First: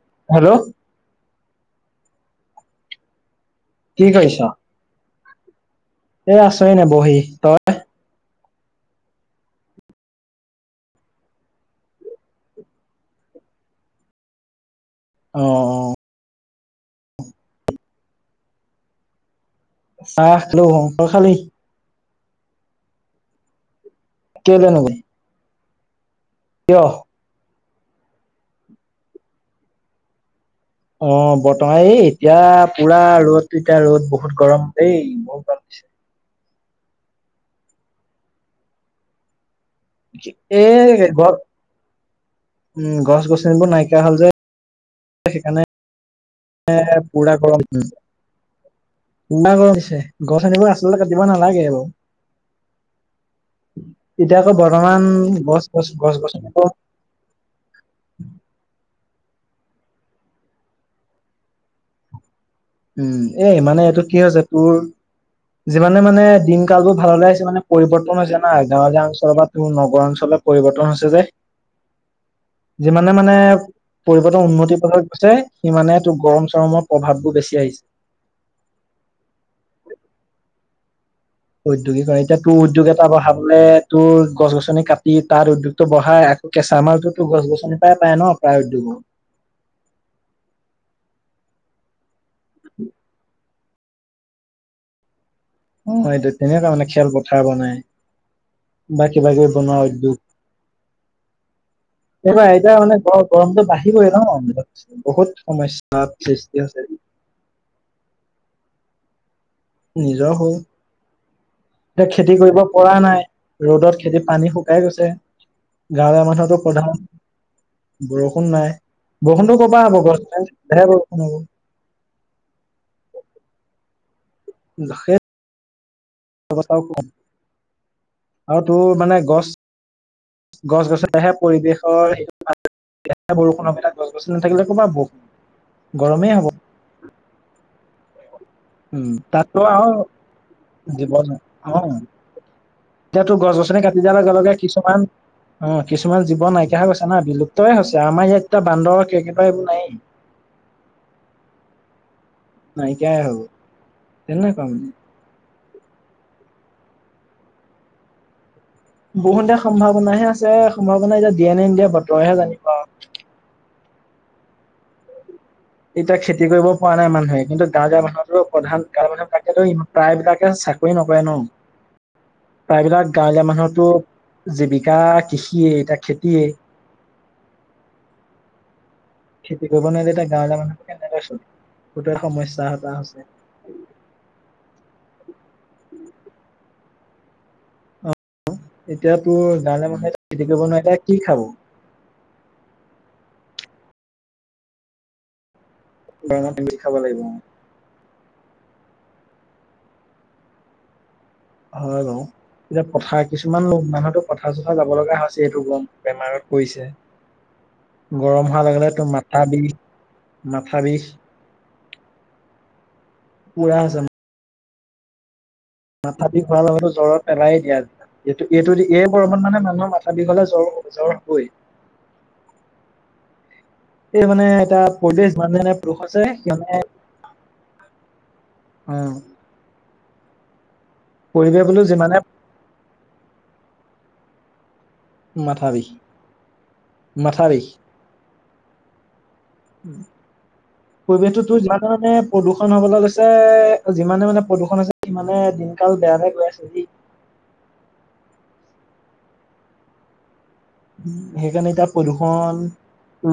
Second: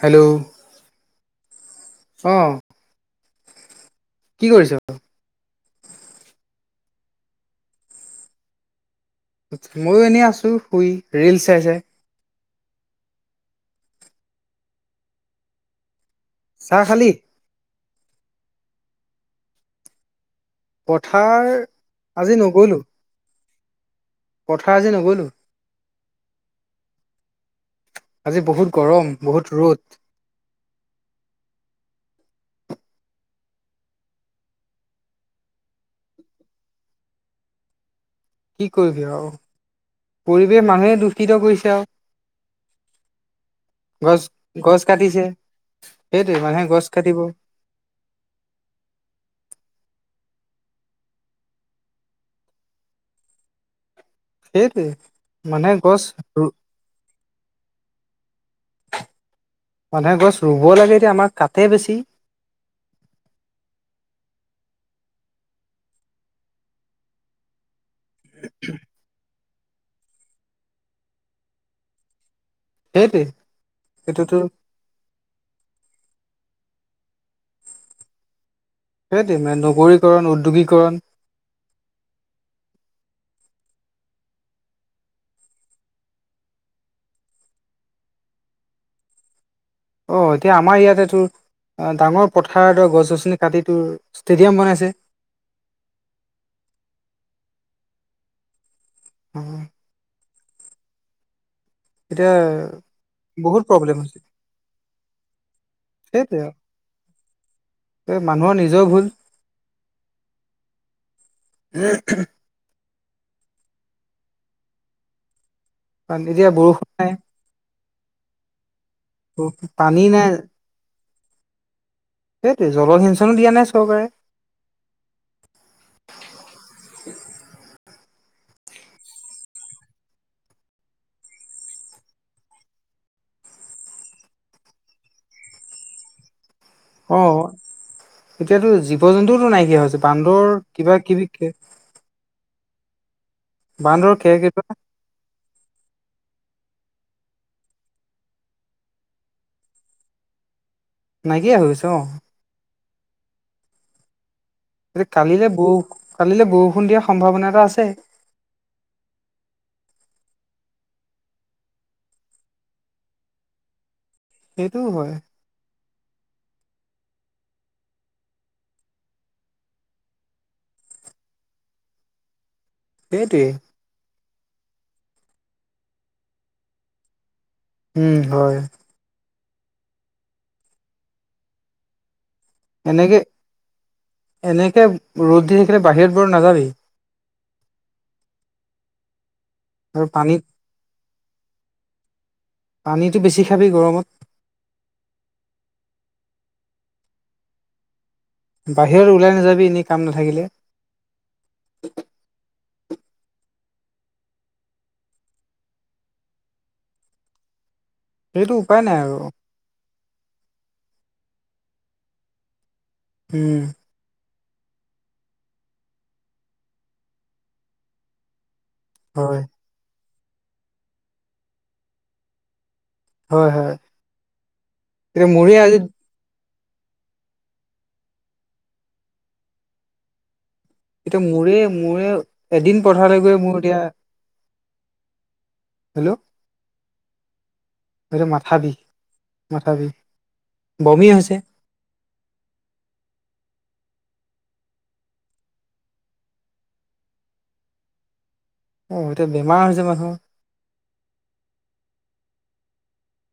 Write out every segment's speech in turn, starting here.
Hello অ কি কৰিছ এ আছো এনেই বহি তই মইও এনেই আছো শুই ৰিল চাই চাই অ চাহ খালি? চাহ খালো তই খালি? পথাৰ আজি নগলো কেলে পথাৰ আজি নগলি নগলো কিয় আজি বহুত গৰম বহুত ৰ'দ অ বৰ্তমান এই এতিয়া পুৰা ৰ'দ এতিয়া ৰ'দ বহুত গৰম এই বহুত গৰম দিছে কি কৰিবি আৰু পৰিৱেশ মানুহে এই গছ দূষিত কৰিছে আৰু উম গছ গছনিবোৰ নাইকিয়া হ'ল গছ যে গছ কাটিছে সেইকাৰণে সেইটোৱে মানুহে গছ এ কাটিব পুৰা গৰম ইমান গৰম দিছে গছ গছনিবোৰ আচলতে কাটিব নালাগে বাৰু এতিয়া আকৌ সেইটোৱে বৰ্তমান গছ গছ গছ গছনিবোৰ মানুহে গছ ৰুব লাগে এতিয়া আমাৰ কাটে বেছি উম এই মানে এইটো কি হৈছে তোৰ যিমানে মানে দিন কালবোৰ ভাললৈ আহিছে মানে পৰিৱৰ্তন হৈছে না গাঁৱলীয়া অঞ্চলত নগৰ অঞ্চলত পৰিৱৰ্তন হৈছে যে যিমানে সেইটোৱে মানে সেইটোতো পৰিৱৰ্তন উন্নতি পথত গৈছে সিমানে টোৰ গৰম চৰমৰ প্ৰভাৱ বোৰ বেছি আহিছে সেইট ইমান নগৰীকৰণ উদ্যোগীকৰণ উদ্যোগিকৰে এতিয়া তোৰ উদ্যোগ এটা বহাবলৈ তোৰ গছ গছনি কাটি তাত উদ্যোগটো বহাই কেঁচা মালটোতো গছ গছনিৰ পৰাই পায় ন প্ৰায় উদ্যোগৰ অ এতিয়া আমাৰ ইয়াতে তোৰ ডাঙৰ পথাৰ দ গছ গছনি কাটি তোৰ ষ্টেডিয়াম বনাইছে অ এইটো তেনেকুৱা মানে খেলপথাৰ বনাই বা কিবা অ কিবি বনোৱা উদ্যোগ সব এতিয়া মানে গ বহুত গৰমত প্ৰব্লেম বাঢ়িবই হৈছে ন বহুত সমস্যা তাপ সৃষ্টি হৈছে ঐ মানুহৰ নিজৰ ভুল নিজৰ ভুল এতিয়া খেতি কৰিব পৰা নাই। ৰ'দত খেতিত পানী শুকাই গৈছে কাৰণ গাঁৱলীয়া এতিয়া মানুহো টৌ বৰষুণ প্ৰধান নাই বৰষুণ নাই বৰষুণতো কবা হ'ব গছ নাই বৰষুণ হ'ব সেইটো জলসিঞ্চনো দিয়া নাই চৰকাৰে হেত কথাও ক আৰু তোৰ মানে গছ গছ বছালেহে পৰিৱেশৰ এতিয়া বৰষুণৰ তাত গছ গছনি নাথাকিলে ক'ৰব ব গৰমেই হ'ব অ এতিয়াতো জীৱ উম, জন্তুওতো তাতো নাইকিয়া আৰু হৈছে বান্দৰ কিবা জীৱ কেবি কে অ এতিয়াতো গছ গছনি কাটি বান্দৰ দিয়াৰ লগে লগে কেৰ্কেটুৱা কিছুমান অ কিছুমান জীৱ নাইকিয়া হৈ গৈছে না বিলুপ্তই হৈছে আমাৰ ইয়াত এয়া বান্দৰ কো এইবোৰ নায়েই নাইকিয়াই হৈ গৈছে আছে অ'। নাইকিয়াই হ'ব তেনেই কম। কালিলে বৰৌ কালিলে বৰষুণ দিয়াৰ সম্ভাৱনা এটা আছে। বৰষুণ দিয়াৰ সম্ভাৱনাহে আছে সম্ভাৱনা এতিয়া দিয়ে নে নিদিয়ে বতৰেহে জানিবা আৰু। সেইটোও হয়। এতিয়া খেতি কৰিব পৰা নাই মানুহে। কিন্তু গাঁৱে গাঁৱে মানুহটোৰ প্ৰধান গাৱৰ মানুহৰ তাকেটো ইমান প্ৰায়বিলাকে চাকৰি নকৰে ন। [inaudible] প্ৰায়বিলাক সেইটোৱে গাঁৱলীয়া মানুহতো জীৱিকা কৃষিয়ে এতিয়া খেতিয়েই। উম, হয়। খেতি কৰিব নোৱাৰি এতিয়া গাঁৱলীয়া মানুহ কেনেকৈ চলিব বহুতেৰ সমস্যা এটা এনেকে হৈছে। এনেকে ৰ'দ দি থাকিলে বাহিৰত বৰ নাযাবি। এতিয়া তোৰ গাঁৱলীয়া আৰু মানুহে পানীত খেতি কৰিব নোৱাৰিলে কি খাব। পানীটো বেছি খাবি গৰমত। [unintelligible] খাব লাগিব অ'। বাহিৰত ওলাই নাযাবি এনেই কাম নাথাকিলে। হয়, বাৰু। এতিয়া পথাৰ কিছুমান লোক মানুহতো পথাৰ চথাৰ যাব লগা হৈছে এইটো গম বেমাৰত পৰিছে। [inaudible] গৰম সেইটো হোৱাৰ উপায় লগে লগে নাই তোৰ আৰু। মাথা বিষ মাথা বিষ। উম। পুৰা হৈছে মাথা বিষ হোৱাৰ লগতো জ্বৰত পেলাই দিয়ে এইটো এইটো এই হয়, গৰমত মানে মানুহৰ মাথা বিয় হ'লে জ্বৰ জ্বৰ হ'বই। হয়, হয়। এই মানে এটা এতিয়া প্ৰদেশ মোৰে মানে নে আজি আছে মানে অ'। এতিয়া মোৰে পৰিৱেশ বোলো মোৰে যিমানে এদিন পথাৰলৈ গৈ মোৰ এতিয়া মাথা বিষ। হেল্ল'। মাথা বিষ। এইটো মাথা বিষ। মাথা বিষ উম, বমি হৈছে পৰিৱেশটোতো তোৰ যিমান মানে প্ৰদূষণ হ'বলৈ লৈছে যিমানে মানে প্ৰদূষণ আছে সিমানে দিনকাল বেয়া হৈ গৈ আছে দেই। অ', এতিয়া বেমাৰ হৈছে মানুহৰ। সেইকাৰণে এতিয়া প্ৰদূষণ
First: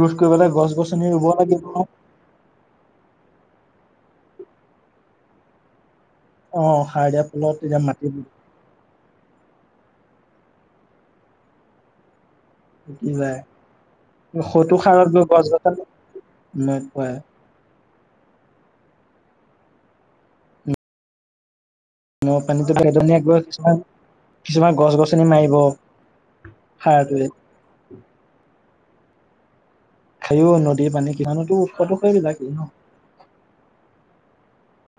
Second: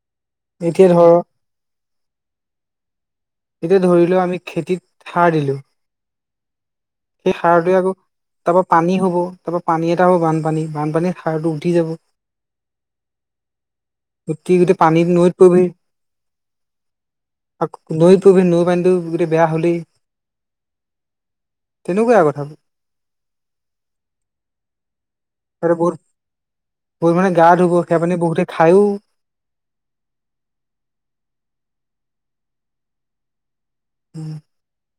ৰোধ কৰিবলৈ গছ এতিয়া ধৰ গছনি ৰুব লাগিব। এতিয়া ধৰি ল আমি খেতিত সাৰ দিলো। অ', সাৰ দিয়া সেই ফলত সাৰটোৱে এতিয়া আকৌ মাটি তাৰ পৰা পানী হ'ব তাৰ পৰা পানী এটা আৰু বানপানী বানপানীত সাৰটো উটি যাব। উটি যায় উঠি গোটেই সৈটো পানীত সাৰত গৈ নৈত গছ পৰিবহি গছনি [unintelligible] আকৌ নৈ পৰি নৈ পানীতো গোটেই বেয়া হ'লেই। তেনেকুৱাই নৈ কথাবোৰ পানীটো পা এইটো পানীয়ে গৈ কিছুমান কিছুমান গছ গছনি মাৰিব সেইটো বহুত বহুত সাৰটোৱে মানুহে গা ধুব সেয়া পানী বহুতে খায়ও। খাইও নদীৰ পানী কিমানতো উৎসতো সেইবিলাকে ন। উম।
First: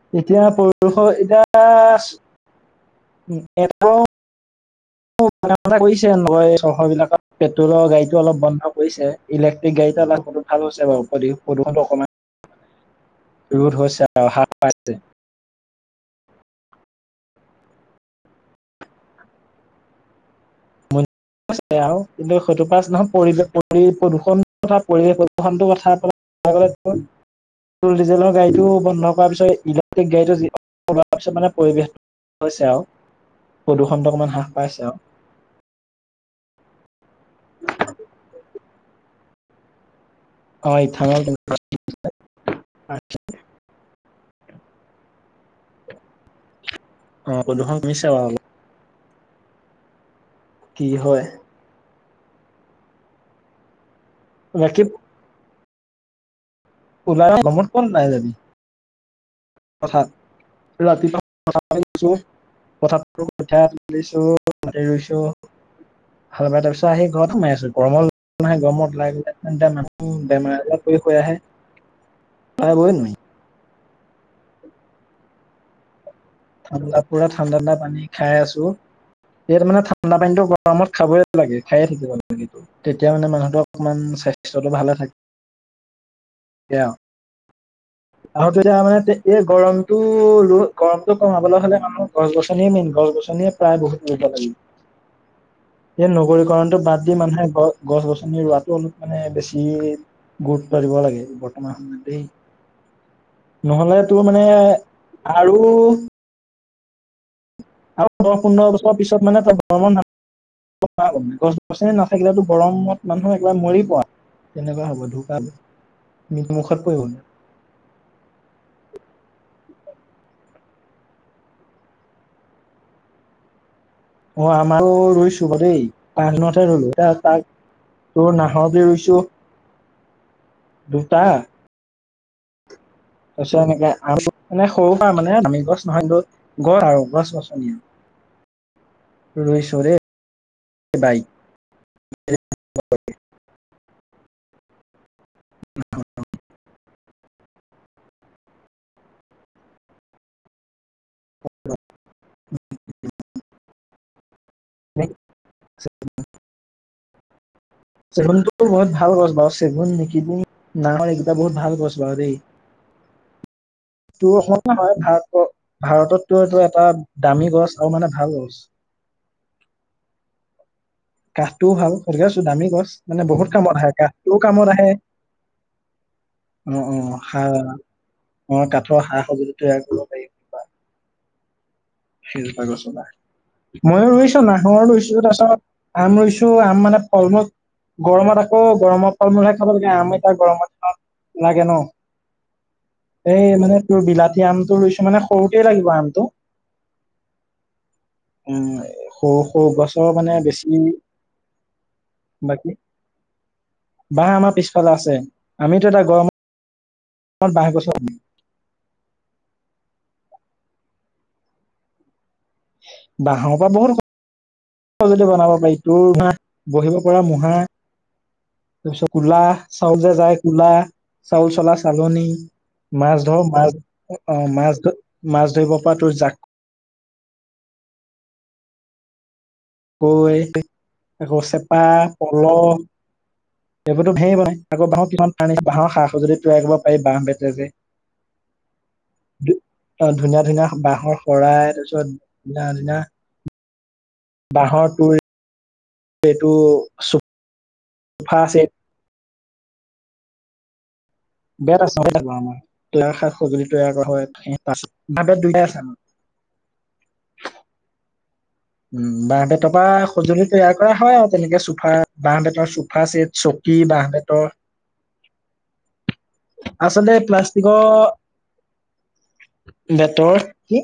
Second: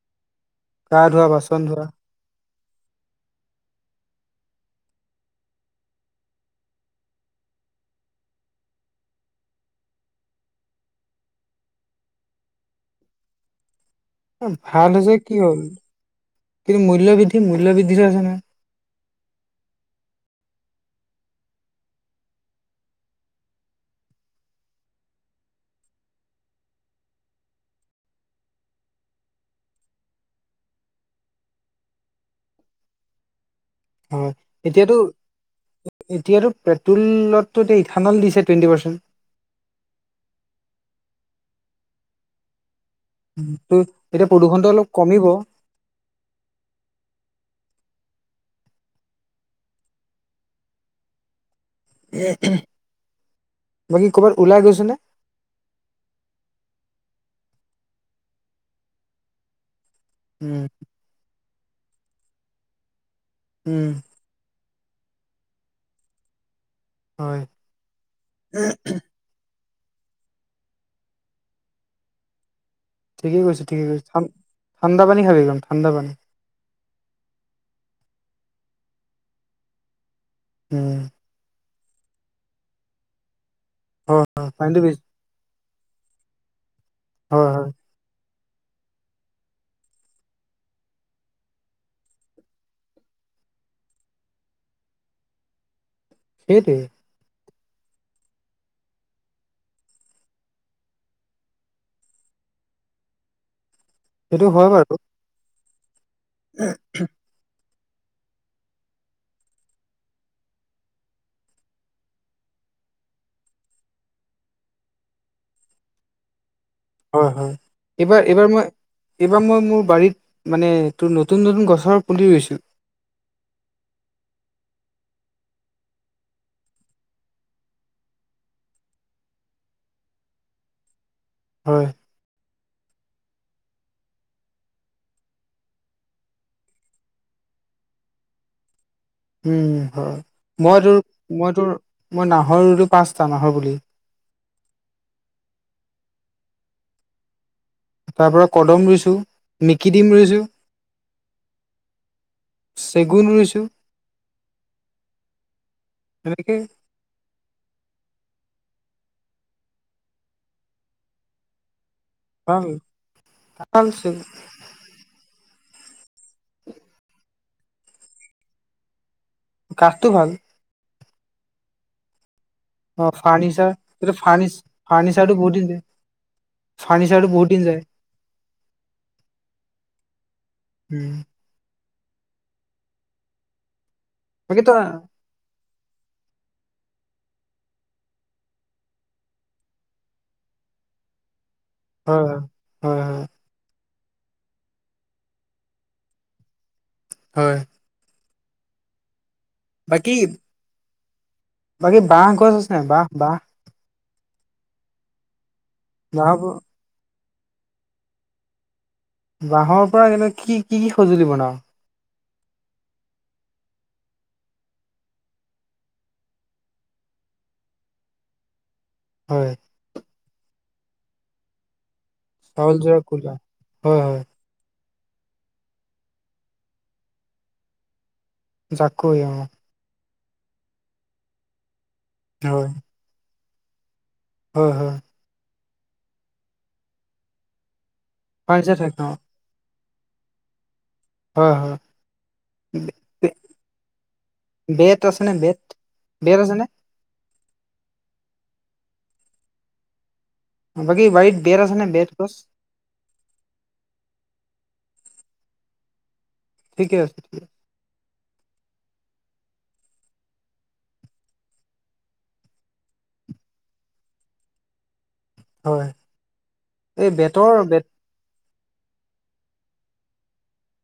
এতিয়া ধোৱা পৰিৱেশৰ এতিয়া [unintelligible] [inaudible] [unintelligible] কৰিছে নহয়, চহৰবিলাকত পেট্ৰলৰ গাড়ীটো অলপ বন্ধ কৰিছে। ইলেক্ট্ৰিক গাড়ীটা ওলাই ভাল হৈছে বাৰু ভাল প্ৰদূষণটো অকণমান ৰোধ হৈছে। আৰু হ্ৰাস ভাল পাইছে হৈছে কি হ'ল কিন্তু মূল্য বৃদ্ধি, মূল্য বৃদ্ধি হৈ আছে নহয়। হৈছে আৰু কিন্তু সেইটো পাছ নহয় পৰিৱেশ পৰি প্ৰদূষণ কথা পৰিৱেশ প্ৰদূষণটো কথা [unintelligible] টোল ডিজেলৰ গাড়ীটো বন্ধ কৰাৰ পিছত ইলেক্ট্ৰিক গাড়ীটো যোৱাৰ [unintelligible] মানে পৰিৱেশ হৈছে আৰু। প্ৰদূষণটো হয় অকমান হ্ৰাস পাইছে এতিয়াতো আৰু। এতিয়াতো পেট্ৰলতটো এতিয়া ইথানল দিছে টুৱেণ্টি পাৰ্চেণ্ট। হয় ইথানল [unintelligible] [unintelligible] এতিয়া প্ৰদূষণটো অলপ কমিব। অ' প্ৰদূষণ কমিছে বাৰু অলপ। কি হয়। বাকী ক'ৰবাত ওলাই বাকী গৈছনে? ওলাই [unintelligible] কথা। উম। [unintelligible] উম ৰুইছোঁ। ভাল পাই তাৰপিছত আহি ঘৰত হয় সোমাই আছোঁ। গৰমৰ গৰমত ওলাই গ'লে [unintelligible] উম, বেমাৰ আজাৰ পৰি হৈ আহে [unintelligible] ঠিকেই কৰিছে, ঠিকেই কৰিছে। ঠান ঠাণ্ডা পানী খাবি, একদম ঠাণ্ডা পানী। ঠাণ্ডা পুৰা, ঠাণ্ডা ঠাণ্ডা পানী খাই আছোঁ। যিহেতু মানে ঠাণ্ডা পানীটো গৰমত উম খাবই লাগে খাইয়ে থাকিব লাগেটো, তেতিয়া মানে মানুহটো অকনমান হয় হয় স্বাস্থ্যটো পানীটো ভালে বেছি থাক কে আৰু। হয় হয়। আৰু তেতিয়া মানে এই গৰমটো ৰ গৰম ত' কমাবলৈ হ'লে মানুহ গছ গছনি মেইন, গছ গছনিয়ে প্ৰায় বহুত ৰুব লাগে। সেই সেইটোৱে নগৰীকৰণটো বাদ দি মানুহে গ গছ গছনি ৰোৱাটো অলপ মানে বেছি গুৰুত্ব দিব লাগে বৰ্তমান সময়ত দেই, ন'হলে তোৰ মানে সেইটো হয় বাৰু আৰু [inaudible] আৰু দহ পোন্ধৰ বছৰৰ পিছত মানে তই ভ্ৰমণ [unintelligible] গছ গছনি নাথাকিলেতো গৰমত মানুহ একবাৰে মৰিব। তেনেকুৱা হ'ব ঢুকা, নিত মুখত পৰিব। হয় হয়। এইবাৰ, এইবাৰ মই এইবাৰ মই মোৰ বাৰীত মানে তোৰ নতুন নতুন গছৰ পুলি ৰুইছোঁ। অ' আমাৰো ৰুইছোঁ বাৰু দেই। পাঁচদিনতহে ৰুলো [unintelligible] তোৰ নাহৰ বিধ ৰুইছোঁ দুটা হয়। তাৰপিছত এনেকে আৰু মানে সৰু পৰা মানে দামী গছ নহয় [unintelligible] ঘৰ আৰু গছ গছনি। উম, ৰুইছো দেই হয়। মই তোৰ, বাইক মই তোৰ, মই নাহৰ ৰুলোঁ পাঁচটা নাহৰ পুলি। তাৰ পৰা কদম ৰুইছোঁ, মিকি ডিম ৰুইছোঁ। চেগুন ৰুইছোঁ। [unintelligible] [unintelligible] চেগুনটোতো বহুত ভাল গছ বাৰু চেগুন [unintelligible] এইকেইটা বহুত ভাল গছ ভাল ভাল [unintelligible] তোৰ হল [inaudible] ভাৰত ব ভাৰততটো এইটো এটা দামী গছ আৰু মানে ভাল গছ কাঠটো ভাল কাঠটোও ভাল [inaudible] দামী গছ অ মানে বহুত ফাৰ্ণিচাৰ কামত আহে! এইটো কাঠটোও ফাৰ্ণি কামত আহে! ফাৰ্ণিচাৰটো বহুত দিন অ', অ' ফাৰ্ণিচাৰটো সা বহুত দিন যায় অ' অ কাঠৰ সা সজুঁলি তৈয়াৰ কৰিব পাৰি! উম। সেইজোপা গছপা মইয়ো ৰুইছোঁ! বাকী তই নাহৰ ৰুইছোঁ তাৰপিছত আম ৰুইছোঁ! আম মানে ফলমূল গৰমত আকৌ গৰমৰ ফল মূলহে খাব লাগে! আম এতিয়া গৰমৰ দিনত লাগে ন হয়, হয়, হয়, হয়! এই মানে তোৰ বিলাতী আমটো ৰুইছোঁ, মানে সৰুতেই লাগিব আমটো হয়! উম, সৰু, সৰু বাকী গছৰ মানে বেছি বাকী বাঁহ গছ বাকী আছে নায় বাঁহ, বাঁহ বাঁহ আমাৰ পিছফালে আছে! আমিতো এটা গৰ বাঁহৰ মত, বাঁহগছ বাঁহৰ পৰা কেনে কি, কি, কি সঁজুলি বনাৱ বাঁহৰ পৰা বহুত সঁজুলি বনাব পাৰি! [unintelligible] বহিব পৰা মূঢ়া তাৰপিছত কুলা হয় চাউল যে জাৰে কুলা চাউল চলা চালনি চাউল জৰা মাছ কুলা ধৰ মাছ হয় হয় অ' মাছ, মাছ ধৰিব পৰা তোৰ জাক জাকৈ অ' কৈ, আকৌ চেপা পল' হয় হয় এইবোৰতো ধেই বনাই আকৌ হয় বাঁহৰ কিমান [unintelligible] বাঁহৰ সা সঁজুলিদি তৈয়াৰ কৰিব পাৰি বাঁহ বেতে যে পাইছে থাক ন অ' ধুনীয়া, ধুনীয়া বাঁহৰ হয় শৰাই হয়। তাৰপিছত ধুনা ধুনীয়া [inaudible] বাঁহৰ তোৰ আছেনে বেত? বেত এইটো আছেনে? চোফা চেট বাকী বাৰীত বেত আছেনে বেত গছ? [unintelligible] [unintelligible] উম, বাঁহ বেতৰ পৰা সঁজুলি তৈয়াৰ কৰা হয় আৰু তেনেকে চোফা বাহ বেতৰ চোফা চেট চব কি বাঁহ বেতৰ [inaudible] এই আচলতে বেতৰ প্লাষ্টিকৰ বেত বেতৰ কি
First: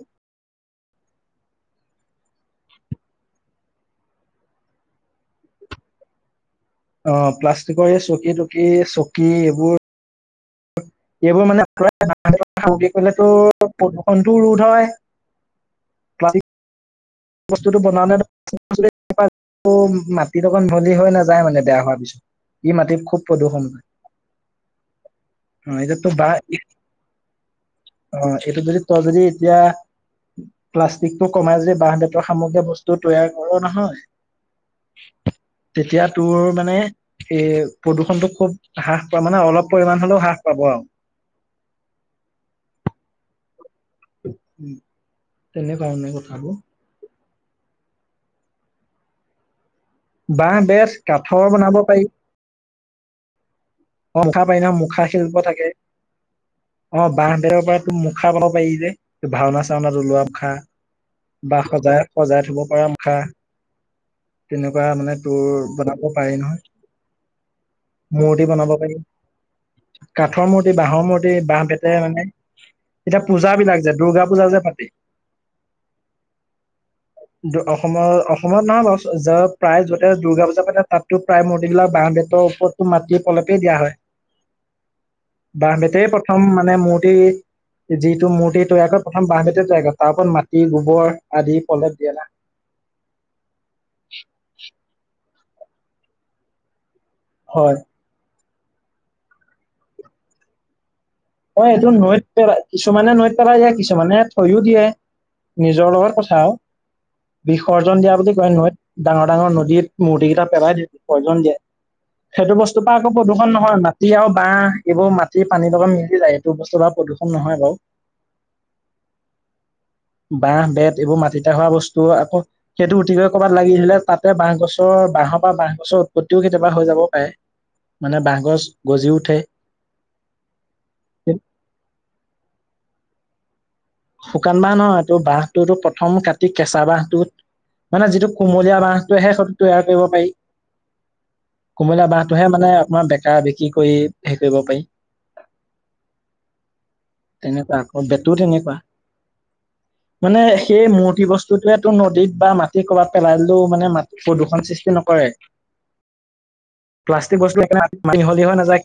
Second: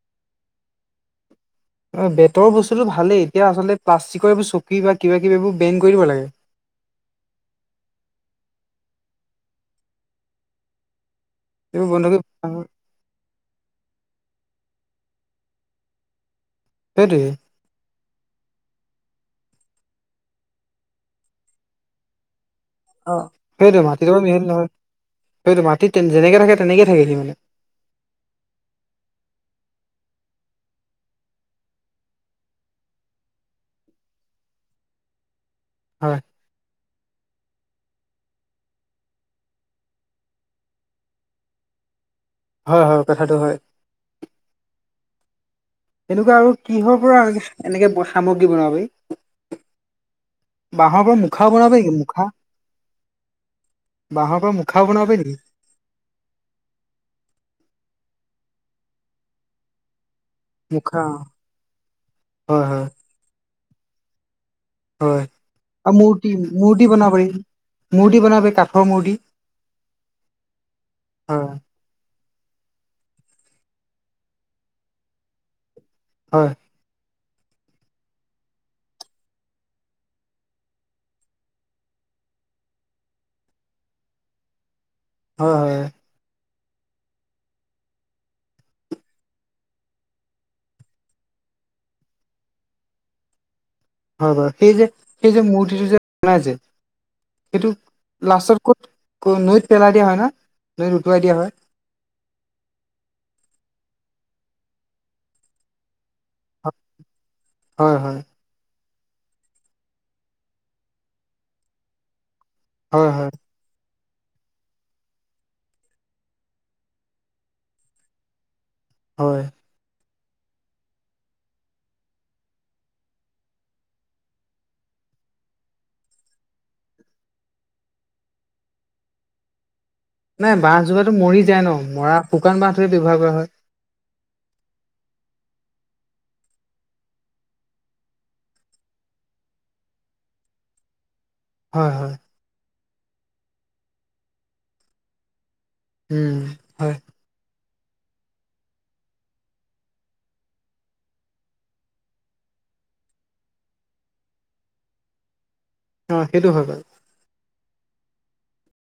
অ', বেতৰ বস্তুটো ভালেই, এতিয়া আচলতে প্লাষ্টিকৰ এইবোৰ চকী বা কিবা কিবি এইবোৰ বেন কৰি দিব লাগে! অ', প্লাষ্টিকৰ এই চকী টকী চকী এইবোৰ এইবোৰ মানে বন্ধ কৰি [unintelligible] প্ৰদূষণতটোও ৰোধ হয়! প্লাষ্টিক সেইটোৱে বস্তুটো [unintelligible] মাটি লগত মিহলি হৈ নাযায় মানে বেয়া হোৱাৰ পিছত ই মাটিত খুব অ', প্ৰদূষণ সেইটোৱে হয়। মাটিৰ লগত মিহলি নহয়, সেইটো অ মাটিত এতিয়াতো বাঁহ যেনেকে থাকে তেনেকেই থাকে সি মানে। অ', এইটো যদি তই যদি এতিয়া, প্লাষ্টিকটো কমাই যদি বাঁহ-বেত তৰ সামগ্ৰীয়ে বস্তু তৈয়াৰ কৰ নহয়, তেতিয়া হয়। তোৰ মানে এ প্ৰদূষণটো খুব হ্ৰাস পোৱা-মানে অলপ পৰিমাণে হ'লেও হ্ৰাস পাব আৰু। হয় হয়, কথাটো হয়। উম। তেনেকুৱা মা তেনেকুৱা আৰু কিহৰ পৰা এনেকে সামগ্ৰী বনাব পাৰি? বাঁহ বেত বাঁহৰ পৰা কাঠৰ মুখাও বনাব পাৰি নেকি মুখা? অ' বাঁহৰ মুখা পৰা পাৰি নহয়, মুখাও বনাব পাৰি নেকি? মুখাশিল্প থাকে। অ', বাঁহ-বেতৰ পৰা তোৰ মুখা বনাব পাৰি যে, এ ভাওনা-চাওনাত ওলোৱা। মুখা, বা সজাই-সজাই থ'ব হয় হয় পৰা মুখা। তেনেকুৱা মানে হয়। তোৰ আৰু বনাব মূৰ্তি পাৰি নহয়, মূৰ্তি বনাব পাৰি মূৰ্তি পাৰি বনাব কাঠৰ মূৰ্তি কাঠৰ মূৰ্তি, বাঁহৰ মূৰ্তি, হয় বাঁহ-বেত মানে, এতিয়া পূজা বিলাক যে, দূৰ্গা পূজা যে পাতে হয়। অসমৰ-অসমত নহয় বাৰু, প্ৰায় য'তে দুৰ্গা পূজা পাতে, তাততো প্ৰায় মূৰ্তিবিলাক বাঁহ-বেতৰ ওপৰত টো মাটিৰ প্ৰলেপেই দিয়া হয়। [inaudible] হয় বাঁহ-বেতেই প্ৰথম মানে মূৰ্তি যিটো মূৰ্তি তৈয়াৰ কৰে, প্ৰথম বাঁহ-বেতেই তৈয়াৰ কৰে, তাৰ ওপৰত মাটি, গোবৰ আদি প্ৰলেপ দিয়ে না। হয় বাৰু, সেই যে-সেই যে মূৰ্তিটো যে বনাই যে, হয় সেইটো লাষ্টত ক'ত-নৈত পেলাই দিয়া হয় ন, নৈত উটুৱাই দিয়া হয়? অ', এইটো নৈত পেলাই-কিছুমানে নৈত পেলাই দিয়ে, কিছুমানে থৈও দিয়ে, নিজৰ লগত কথ থা আৰু, বিসৰ্জন হয় দিয়া হয় বুলি কয় নৈত। ডাঙৰ ডাঙৰ নদীত মূৰ্তি কেইটা পেলাই দিয়ে-বিসৰ্জন দিয়ে, সেইটো বস্তুৰ পৰা আকৌ প্ৰদূষণ নহ হয়, মাটি আৰু বাঁহ, এইবোৰ মাটিৰ পানীৰ লগা মিহলি যায়, এইটো বস্তু পৰা প্ৰদূষণ নহয় বাৰু। হয়। বাঁহ, বেত, এইবোৰ মাটিতে হোৱা বস্তু আকৌ সেইটো উটিগৈ ক'ৰবাত লাগি আহিলে তাতে বাঁহ গছৰ-বাঁহৰ পৰা বাঁহ গছৰ উৎপত্তিও কেতিয়াবা হৈ যাব পাৰে। মানে বাঁগ গছ গজি উঠে। নাই, বাঁহ জোপাতো মৰি যায় ন, মৰা-শুকান বাঁহটোহে ব্যৱহাৰ কৰা হয়। শুকান বাঁহ নহয়, তোৰ বাঁহটোতো প্ৰথম কাটি কেঁচা বাঁহটোত মানে যিটো কুমলীয়া বাঁহটোৱেহে সেইটো তৈয়াৰ কৰিব পাৰি। [inaudible] কুমলীয়া বাঁহটোহে মানে অকমান বেকা-বেকি কৰি হেৰি কৰিব পাৰি। উম, হয়। তেনেকুৱা আকৌ, বেতু তেনেকুৱা। মানে সেই মূৰ্তি বস্তুটোৱে তোৰ নদীত বা মাটিত ক'ৰবাত পেলালি দিলেও মানে মাটি প্ৰদূষণ সৃষ্টি নকৰে। অ', সেইটো হয় বাৰু। প্লাষ্টিক বস্তু একেবাৰে মাটিত মিহলি হৈ নাযায় কিন্তু।